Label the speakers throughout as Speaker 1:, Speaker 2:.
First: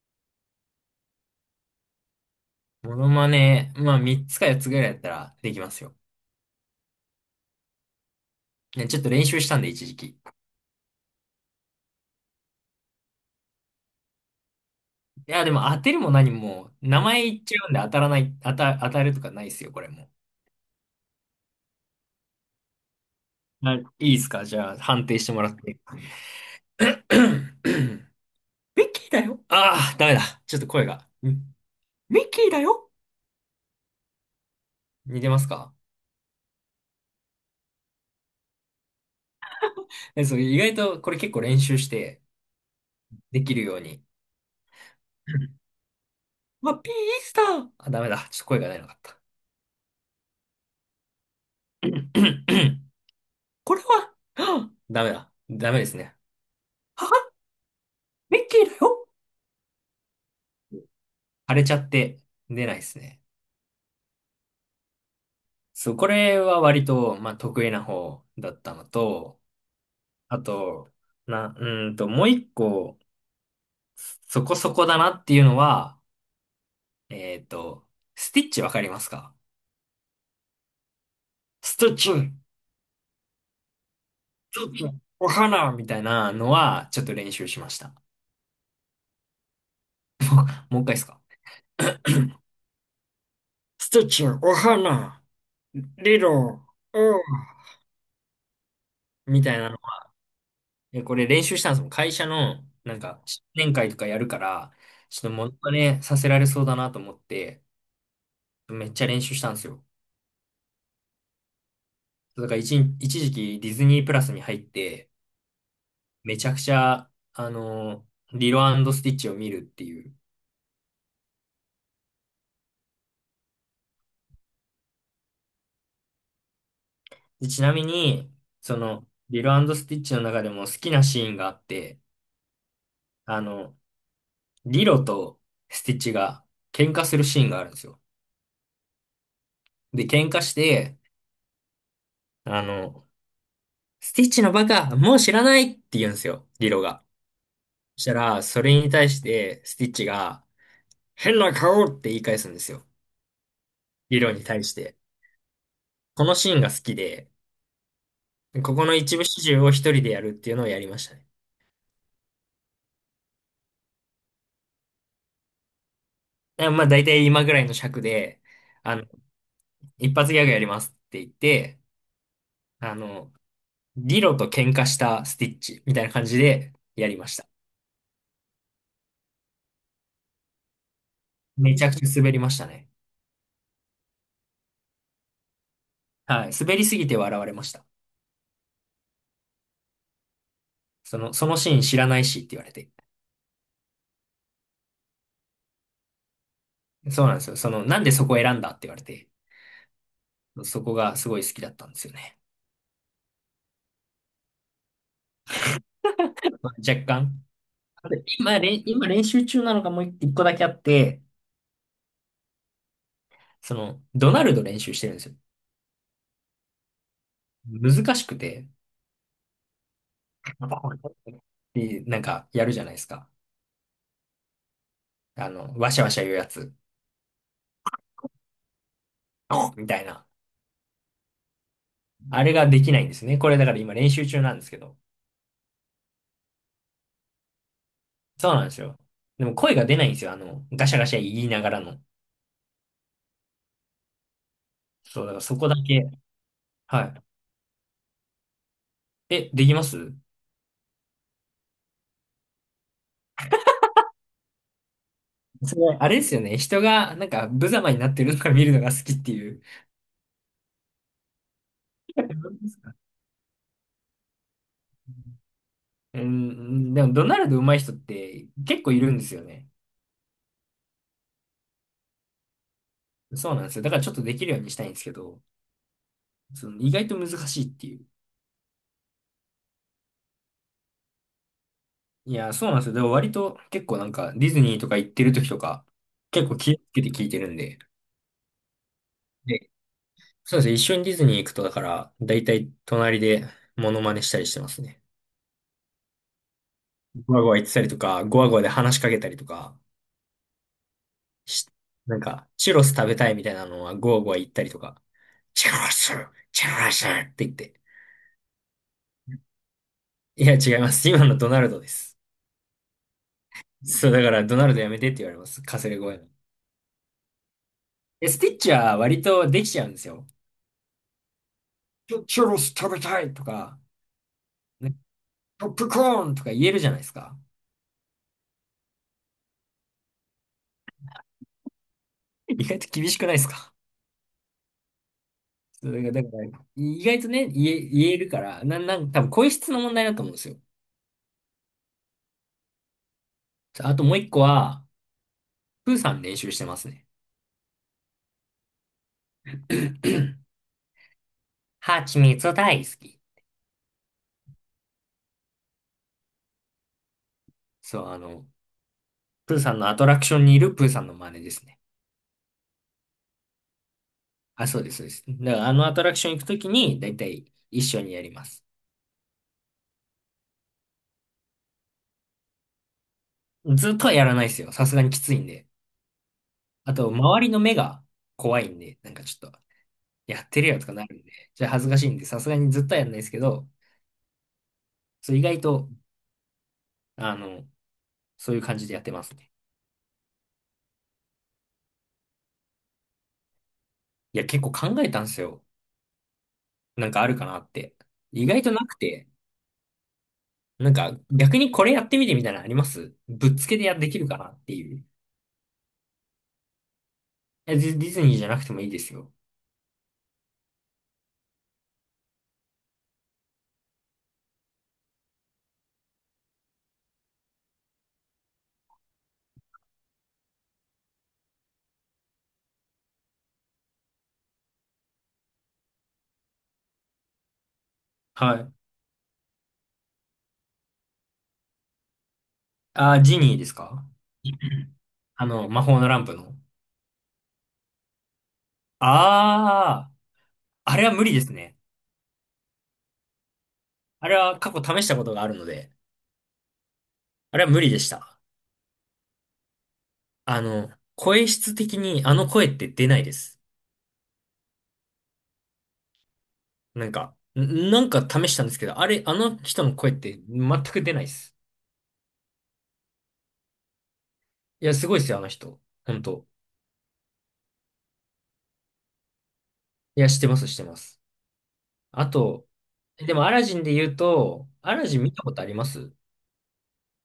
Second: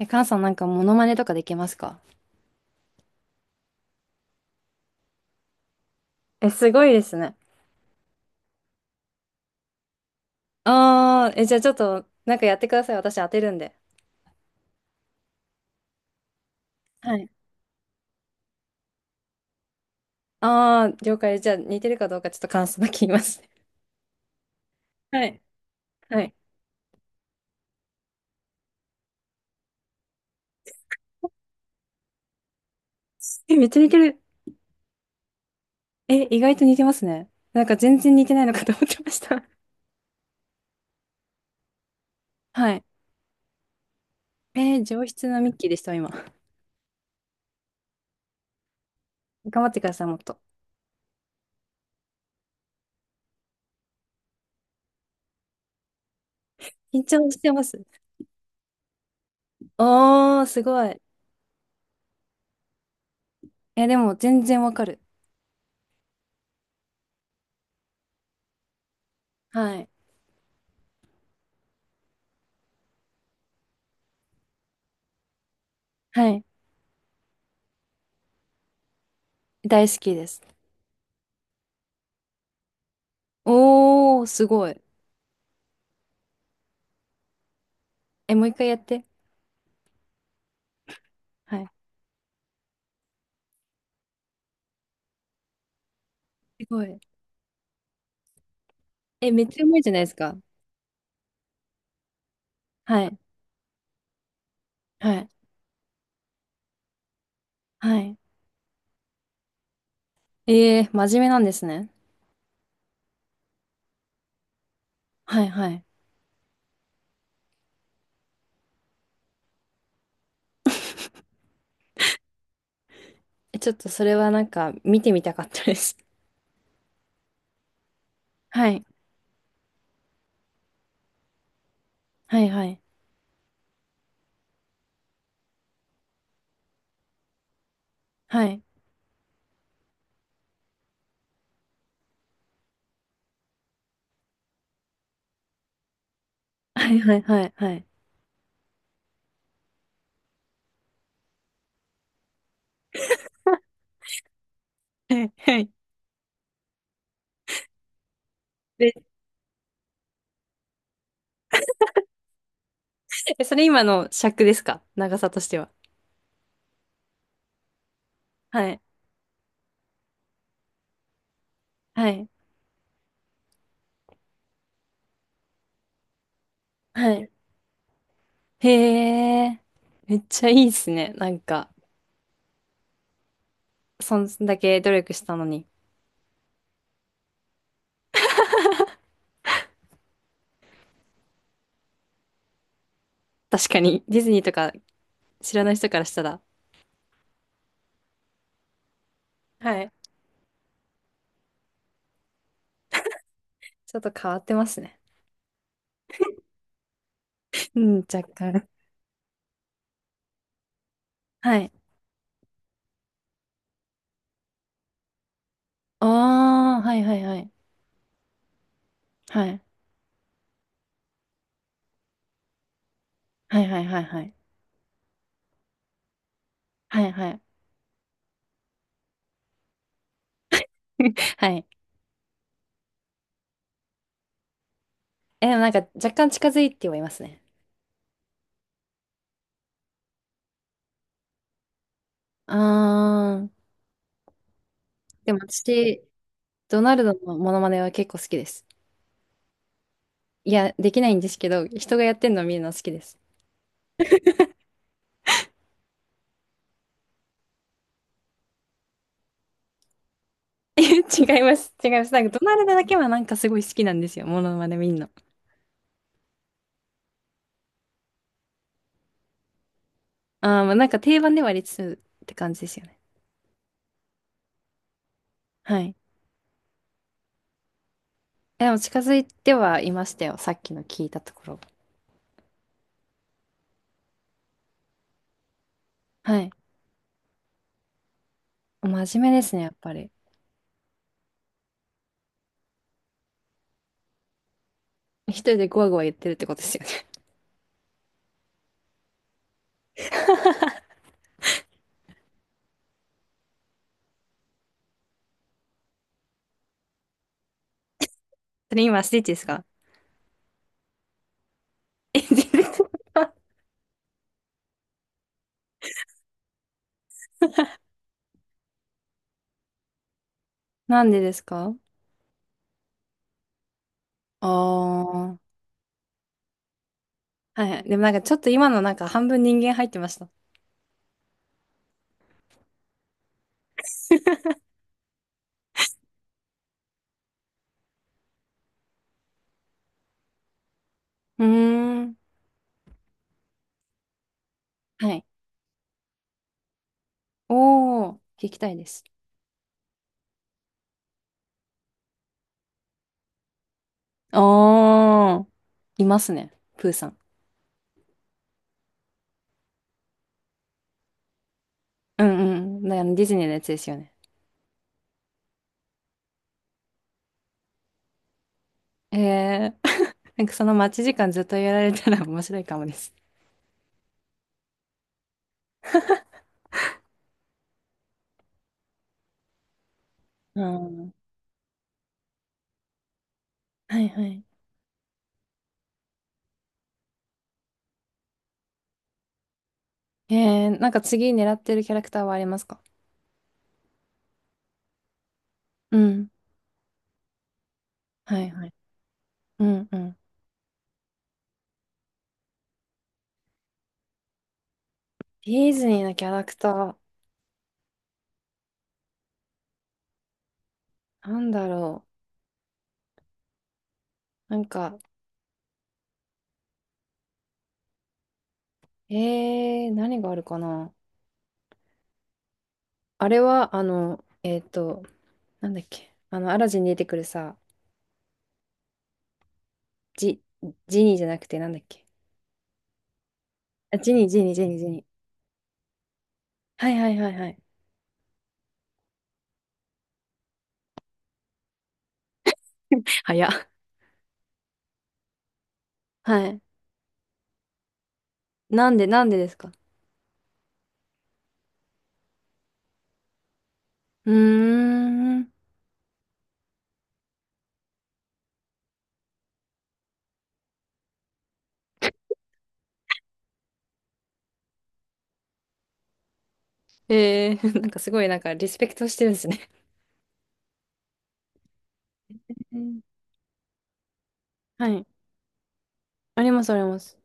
Speaker 1: え、カンさんなんかモノマネとかできますか？
Speaker 2: モノマネ、まあ3つか4つぐらいやったらできますよ。
Speaker 1: え、すごいですね。
Speaker 2: ね、ちょっと練習したんで一時期。
Speaker 1: ああー、え、じゃあちょっと、なんかやってください。私当てるんで。
Speaker 2: いや、でも当てるも何も、名
Speaker 1: は
Speaker 2: 前
Speaker 1: い。
Speaker 2: 言っちゃうんで当たるとかないですよ、これも
Speaker 1: ああ、了解。じゃあ似てるかどうかちょっと感想だけ言いますね。
Speaker 2: う。はいいいですかじゃあ判 定
Speaker 1: は
Speaker 2: して
Speaker 1: い。
Speaker 2: もらって。
Speaker 1: はい。
Speaker 2: ミッキーだよ。ああ、ダメだ。ちょっと声が。うんミッキーだよ。
Speaker 1: え、めっちゃ似てる。
Speaker 2: 似てますか？
Speaker 1: え、意外と似てますね。なんか全然似てないのかと思ってました。
Speaker 2: そう、意外とこれ結構練習して
Speaker 1: はい。
Speaker 2: できるように。
Speaker 1: えー上質なミッ キーでした、今。
Speaker 2: まあ、ピースター。あ、ダメだ。ちょっと声が出なかった。
Speaker 1: 頑張ってください、もっと。
Speaker 2: これは、ダメだ。ダメですね。
Speaker 1: 緊張してます。
Speaker 2: ミッキーだよ。
Speaker 1: おー、すごい。
Speaker 2: 腫れちゃって出ないですね。
Speaker 1: え、でも全然わかる。
Speaker 2: そう、これは割と、まあ、得意な方だったのと、
Speaker 1: はい。
Speaker 2: あと、な、うーんと、もう一個、そこそこだなっていうのは、
Speaker 1: はい。
Speaker 2: えっと、スティッチわかりますか？
Speaker 1: 大好きです。
Speaker 2: ステ
Speaker 1: おー、すご
Speaker 2: ィッ
Speaker 1: い。
Speaker 2: チ、お花みたいなのは、ちょっと練習しました。
Speaker 1: え、もう一回やって。
Speaker 2: もう一回ですか？
Speaker 1: はい、
Speaker 2: スティッチ、お花、リロ、
Speaker 1: すご
Speaker 2: お
Speaker 1: い。え、め
Speaker 2: み
Speaker 1: っ
Speaker 2: たい
Speaker 1: ちゃう
Speaker 2: なの
Speaker 1: まいじゃないですか。
Speaker 2: で、これ練習したんですもん。会社の、
Speaker 1: はい。
Speaker 2: 新年会とかやるから、
Speaker 1: は
Speaker 2: ちょっ
Speaker 1: い。
Speaker 2: とモノマネさせられそうだなと思って、
Speaker 1: はい。
Speaker 2: めっちゃ練習したんですよ。
Speaker 1: ええ真面目なんですね。
Speaker 2: だから一、一時期ディズニープラスに入って、
Speaker 1: はい、はい。
Speaker 2: めちゃくちゃ、リロスティッチを見るっていう。
Speaker 1: え、ちょっとそれはなんか見てみたかったです。
Speaker 2: でちなみに、
Speaker 1: は
Speaker 2: そ
Speaker 1: い。
Speaker 2: の、リロスティッチの中でも好きなシーンがあって、
Speaker 1: はい、はい。
Speaker 2: あの、リロとスティッチが喧嘩するシーンがあるんですよ。
Speaker 1: はい。
Speaker 2: で、喧嘩して、あの、スティッチのバカ、もう知らないって言うんですよ、リロ
Speaker 1: はい、
Speaker 2: が。
Speaker 1: はい、はい。はい。
Speaker 2: そしたら、それに対して、スティッチが、変な顔って言い返すんですよ。リロに対して。
Speaker 1: はいはい。
Speaker 2: このシーンが好きで、ここ
Speaker 1: で、
Speaker 2: の一部始終を一人でやるっていうのをやりましたね。
Speaker 1: え、それ今の尺ですか？長さとしては。
Speaker 2: でまあ、大体今ぐらいの尺で、
Speaker 1: はい。
Speaker 2: あの、一発ギャグやりますって言って、
Speaker 1: はい。
Speaker 2: あの、リロと喧嘩したスティッチみたいな感じでや
Speaker 1: は
Speaker 2: りま
Speaker 1: い。
Speaker 2: した。
Speaker 1: へえ。めっちゃいいですね。なんか、
Speaker 2: めちゃくちゃ滑りましたね。
Speaker 1: そんだけ努力したのに。
Speaker 2: はい。滑りすぎて笑われました。そのシーン知らないしって言われて。
Speaker 1: 確かに、ディズニーとか知らない人からしたら。
Speaker 2: そうなんですよ。その、なんでそこを選んだって言われて、
Speaker 1: はい。
Speaker 2: そこがすごい好きだったんですよね。
Speaker 1: ちょっと変わってますね。
Speaker 2: まあ、若干。
Speaker 1: うん、若
Speaker 2: で今、
Speaker 1: 干。
Speaker 2: 練習中なのがもう一個だけあって、
Speaker 1: はい。
Speaker 2: その、ドナルド練習してるんですよ。
Speaker 1: ああ、はいはいはい。
Speaker 2: 難しくて、
Speaker 1: はい。
Speaker 2: で、なんかやるじゃないですか。
Speaker 1: はいはいはいはい。
Speaker 2: わしゃわしゃ言うやつ、
Speaker 1: はいはい。
Speaker 2: みたいな。
Speaker 1: はい。
Speaker 2: あれができないんですね。これだから今練習中なんですけど。
Speaker 1: え、でもなんか若干近づいてはいますね。
Speaker 2: そうなんですよ。でも声が出ないんですよ。ガシャガシャ言いながらの。
Speaker 1: ああ、
Speaker 2: そう、
Speaker 1: で
Speaker 2: だか
Speaker 1: も
Speaker 2: らそこだ
Speaker 1: 私、
Speaker 2: け。
Speaker 1: ドナルド
Speaker 2: は
Speaker 1: のモノマネは結構好きです。
Speaker 2: い。え、できます？
Speaker 1: いや、できないんですけど、人がやってんのを見るのは好きです。
Speaker 2: それあれですよね。人が、なんか、無様になってるのが見るのが好きっていう。
Speaker 1: 違います。違います。な
Speaker 2: 本
Speaker 1: んかド
Speaker 2: 当
Speaker 1: ナル
Speaker 2: で
Speaker 1: ド
Speaker 2: す
Speaker 1: だ
Speaker 2: か？
Speaker 1: けはなんかすごい好きなんですよ。モノマネ見んの。
Speaker 2: うん、でも、ドナルド上手い人って結構いるんですよね。
Speaker 1: あー、まあ、なんか定番ではありつつって感じですよね。
Speaker 2: そうなんですよ。だからちょっとできるようにしたいんですけど、
Speaker 1: はい。
Speaker 2: その意外と難しいっていう。
Speaker 1: えでも近づいてはいましたよ。さっきの聞いたところ。
Speaker 2: いや、そうなんですよ。でも割と結構なんか、ディズニーとか行ってる時とか、
Speaker 1: は
Speaker 2: 結
Speaker 1: い。
Speaker 2: 構気をつけて聞いてるんで。
Speaker 1: 真面目ですね、や
Speaker 2: で、
Speaker 1: っぱり。
Speaker 2: そうですね。一緒にディズニー行くと、だから、だいたい隣でモノマネしたりしてますね。
Speaker 1: 一人でゴワゴワ言ってるってことですよね。
Speaker 2: ゴワゴワ言ってたりとか、ゴワゴワで話しかけたりとか。しなんか、チュロス食べたいみたいなのはゴーゴー言ったりとか、チュロス、チュロスって言って。
Speaker 1: それ今スティッチですか？
Speaker 2: いや、違います。今のドナルドです。
Speaker 1: え全然違う。
Speaker 2: そう、だからドナルドやめてって言われます。かすれ声の。え、スティッチは割とできちゃうんですよ。
Speaker 1: なんでですか？
Speaker 2: チュロス食べたいとか、
Speaker 1: あ
Speaker 2: ね
Speaker 1: あー。
Speaker 2: ポップコーンとか言えるじゃないですか。
Speaker 1: はいはい。でもなんかちょっと今のなんか半分人間入ってました。
Speaker 2: 意外と厳しくないですか？そうだから、だから意外とね、言えるから、なんか多分声質の問題だと思うんですよ。
Speaker 1: うーん。
Speaker 2: あともう一個は、
Speaker 1: はい。
Speaker 2: プーさん練習してますね。
Speaker 1: おー、聞きたいです。
Speaker 2: ハチミツ大好き。
Speaker 1: あー。いますね。プーさん。
Speaker 2: そう、プーさんのアトラクションにいるプーさんの真似ですね。
Speaker 1: うんうん。だからディズニーのやつですよね。
Speaker 2: あ、そうです、そうです。だからあのアトラクション行くときに、だいたい一緒にやります。
Speaker 1: ええー。なんかその待ち時間ずっとやられたら面白いかもです。
Speaker 2: ずっとはやらないですよ。さすがにきついんで。あと、周りの目が怖いんで、なんかちょっと、やっ
Speaker 1: う
Speaker 2: てるよとかな
Speaker 1: ん。
Speaker 2: るんで、じゃあ恥ずかしいんで、さすがにずっとはやらないですけど、
Speaker 1: はいはい。
Speaker 2: そう、意外と、あの、そういう感じでやってますね。
Speaker 1: ええー、なんか次狙ってるキャラクターはありますか？
Speaker 2: いや、結構考えたんですよ。
Speaker 1: うん。
Speaker 2: なんかあるかなって。
Speaker 1: は
Speaker 2: 意
Speaker 1: い
Speaker 2: 外
Speaker 1: は
Speaker 2: と
Speaker 1: い。
Speaker 2: なくて、
Speaker 1: うんうん。
Speaker 2: なんか逆にこれやってみてみたいなのありますぶっつけでできるかなっていう。
Speaker 1: ディズニーのキャラクター、
Speaker 2: え、ディズニーじゃなくてもいいですよ。
Speaker 1: なんだろう。なんか、えー、何があるかな。あれは、あの、なんだっけ。あの、アラジンに出てくるさ、
Speaker 2: はい。
Speaker 1: ジ、ジニーじゃなくて、なんだっけ。
Speaker 2: あジニーです
Speaker 1: あ、
Speaker 2: か？
Speaker 1: ジニー、ジニー、ジニー、ジニー。
Speaker 2: 魔法のランプの。
Speaker 1: はいはいはいはい。
Speaker 2: ああ、あれは無理ですね。
Speaker 1: 早っ。
Speaker 2: あれは過去試したことがあるので、
Speaker 1: はい。
Speaker 2: あれは無理でした。
Speaker 1: なんで、なんでですか？
Speaker 2: 声質的にあの声って出ないです。
Speaker 1: うーん。
Speaker 2: なんか、なんか試したんですけど、あれ、あの人の声って全く出ないです。いや、すごいですよ、あの人。本当。
Speaker 1: えー、なんかすごい、なんか、リスペクトしてるんですね。
Speaker 2: いや、してます、してます。あと、
Speaker 1: うん、
Speaker 2: でもアラジンで言うと、
Speaker 1: は
Speaker 2: ア
Speaker 1: い。
Speaker 2: ラジン見たことあります？
Speaker 1: あります、あります。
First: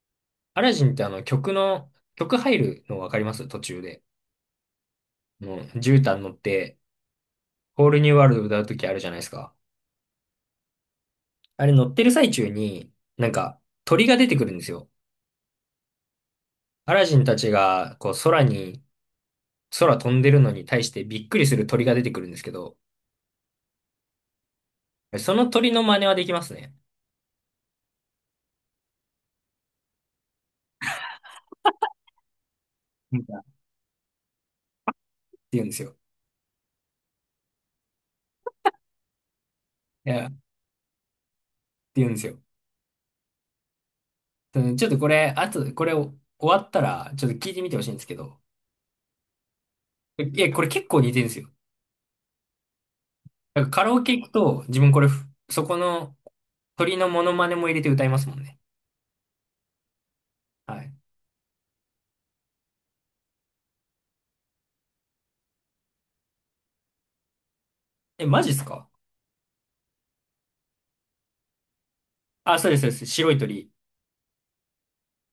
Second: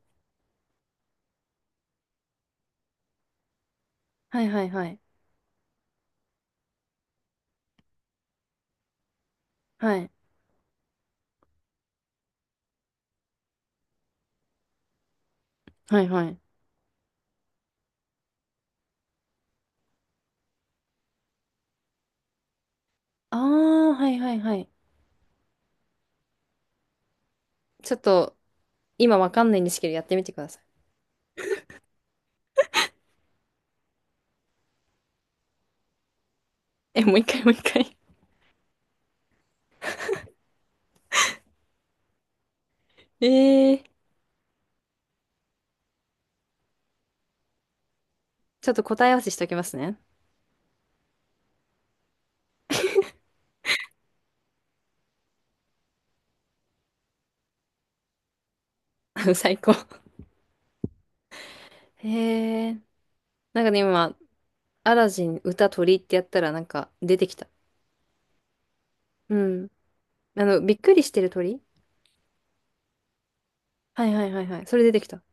Speaker 2: アラジンってあの曲の、曲入るのわかります？途中で。
Speaker 1: はいはいはい。
Speaker 2: 絨毯乗って、ホールニューワールド歌うときあるじゃないですか。
Speaker 1: はい。
Speaker 2: あれ乗ってる最中に、なんか鳥が出てくるんですよ。
Speaker 1: はいはい。
Speaker 2: アラジンたちがこう空に、空飛んでるのに対してびっくりする鳥が出てくるんですけど、
Speaker 1: あー、はいはいはい。
Speaker 2: その鳥の真似はできますね。
Speaker 1: ちょっと、今わかんないんですけど、やってみてください。
Speaker 2: なんかって言うんですよ。
Speaker 1: え、もう一回、もう一回。
Speaker 2: いや、って言うんですよ。
Speaker 1: えー、
Speaker 2: うんちょっとこれ、あと、これ終わったら、ちょっと聞いてみてほしいんですけど、
Speaker 1: ちょっと答え合わせしておきますね。
Speaker 2: いや、これ結構似てるんですよ。なんかカラオケ行くと、自分これ、そこの鳥のモノマネも入れて歌いますもんね。
Speaker 1: 最高。
Speaker 2: はい。
Speaker 1: へー。なんかね、今、アラジン歌鳥ってやったらなんか出てきた。
Speaker 2: え、マジっすか？
Speaker 1: うん。あの、びっくりしてる鳥、
Speaker 2: あ、そうです、そうです。白い鳥。
Speaker 1: はいはいはいはい。それ出てきた。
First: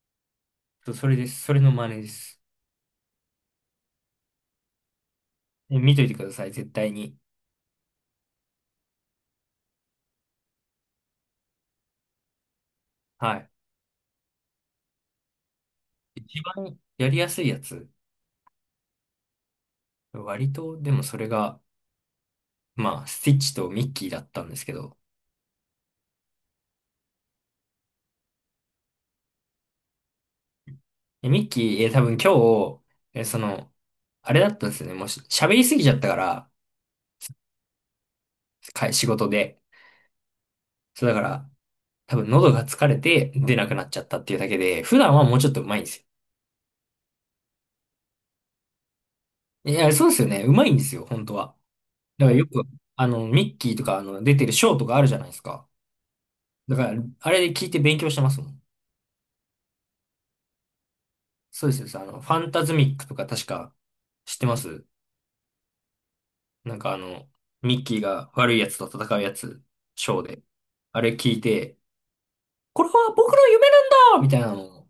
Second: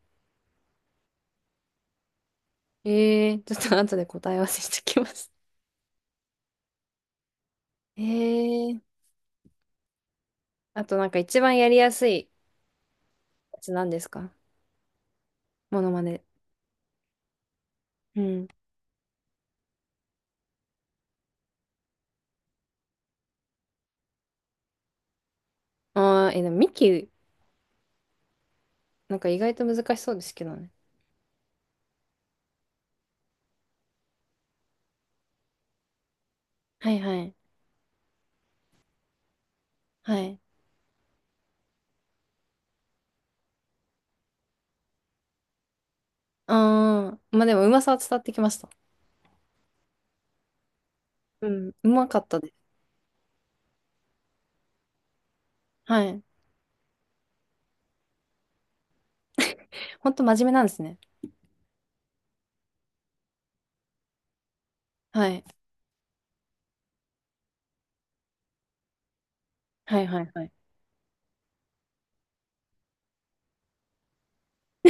Speaker 2: そうそれです。それの真似です。
Speaker 1: えー、ちょっと後で答え合わせしてきます。
Speaker 2: え、見といてください、絶対に。
Speaker 1: えー。あとなんか一番やりやすい
Speaker 2: はい。
Speaker 1: やつなんですか？モノマネ。
Speaker 2: 一番やりやすいやつ。
Speaker 1: うん。
Speaker 2: 割と、でもそれが、まあ、スティッチとミッキーだったんですけど。
Speaker 1: あー、え、でもミキ、なんか意外と難しそうですけどね。
Speaker 2: えミッキー、え、多分日、え、その、あれだったんですよね。もうし喋りすぎちゃったから、
Speaker 1: はいはい。
Speaker 2: 仕事で。
Speaker 1: はい。
Speaker 2: そうだから、多分喉が疲れて出なくなっちゃったっていうだけで、普段はもうちょっと上手いんです
Speaker 1: あー、まあでもうまさは伝わってきました。
Speaker 2: よ。いや、そうですよね。上手いんですよ、本当
Speaker 1: う
Speaker 2: は。
Speaker 1: ん、うまか
Speaker 2: だ
Speaker 1: っ
Speaker 2: から
Speaker 1: た
Speaker 2: よ
Speaker 1: で
Speaker 2: く、
Speaker 1: す。
Speaker 2: ミッキーとか、出てるショーとかあるじゃないですか。
Speaker 1: はい。
Speaker 2: だから、あれで聞いて勉強してますもん。
Speaker 1: ほんと真面目なんですね。
Speaker 2: そうですよ、そうあの、ファンタズミックとか確か知ってます？
Speaker 1: はい。
Speaker 2: なんかあの、ミッキーが悪いやつと戦うやつ、
Speaker 1: はい
Speaker 2: シ
Speaker 1: は
Speaker 2: ョー
Speaker 1: い
Speaker 2: で。
Speaker 1: はい。
Speaker 2: あれ聞いて、これは僕の夢なんだみたいなのを、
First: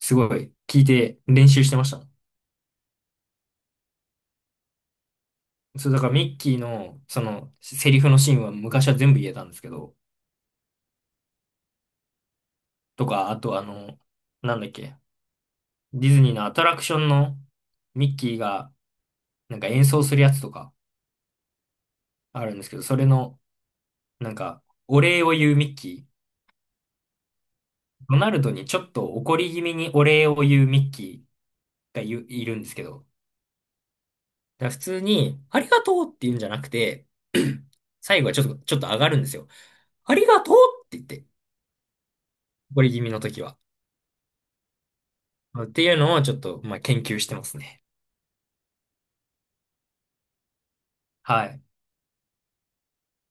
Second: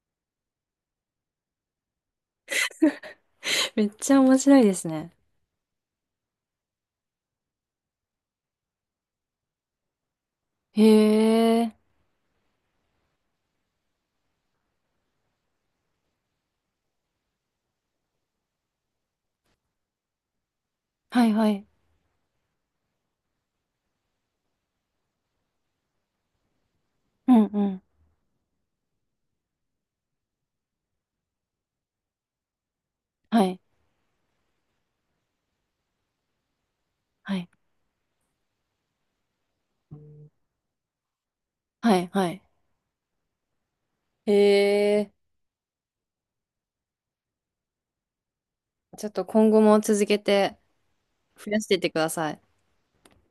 Speaker 2: すごい聞いて練習してましたもん。
Speaker 1: めっちゃ面白いですね。
Speaker 2: そう、だからミッキーの、その、セリフのシーンは昔は全部言えたんですけど、
Speaker 1: へえ。
Speaker 2: とか、あとあの、なんだっけ、ディズニーのアトラクションのミッキーが、なんか演奏するやつとか
Speaker 1: はいはい。
Speaker 2: あるんですけど、それの、なんか、お礼を言うミッキー、
Speaker 1: うんうん。
Speaker 2: ドナルドにちょっと怒り気味にお礼を言うミッキーがいるんですけど、
Speaker 1: はい。
Speaker 2: だから普通に、ありがとうって言うんじゃなくて、
Speaker 1: はい。
Speaker 2: 最後はちょっと、ちょっと上がるんですよ。ありがとうって言って、
Speaker 1: はいはい。
Speaker 2: 怒り気味の時は。
Speaker 1: へえ。
Speaker 2: っていうのをちょっと、まあ、研究してますね。
Speaker 1: ちょっと今後も続けて
Speaker 2: は
Speaker 1: 増や
Speaker 2: い。
Speaker 1: していってください。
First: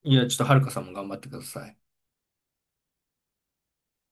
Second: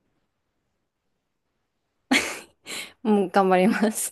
Speaker 2: いや、ちょっとはるかさんも頑張ってください。
Speaker 1: もうん、頑張ります。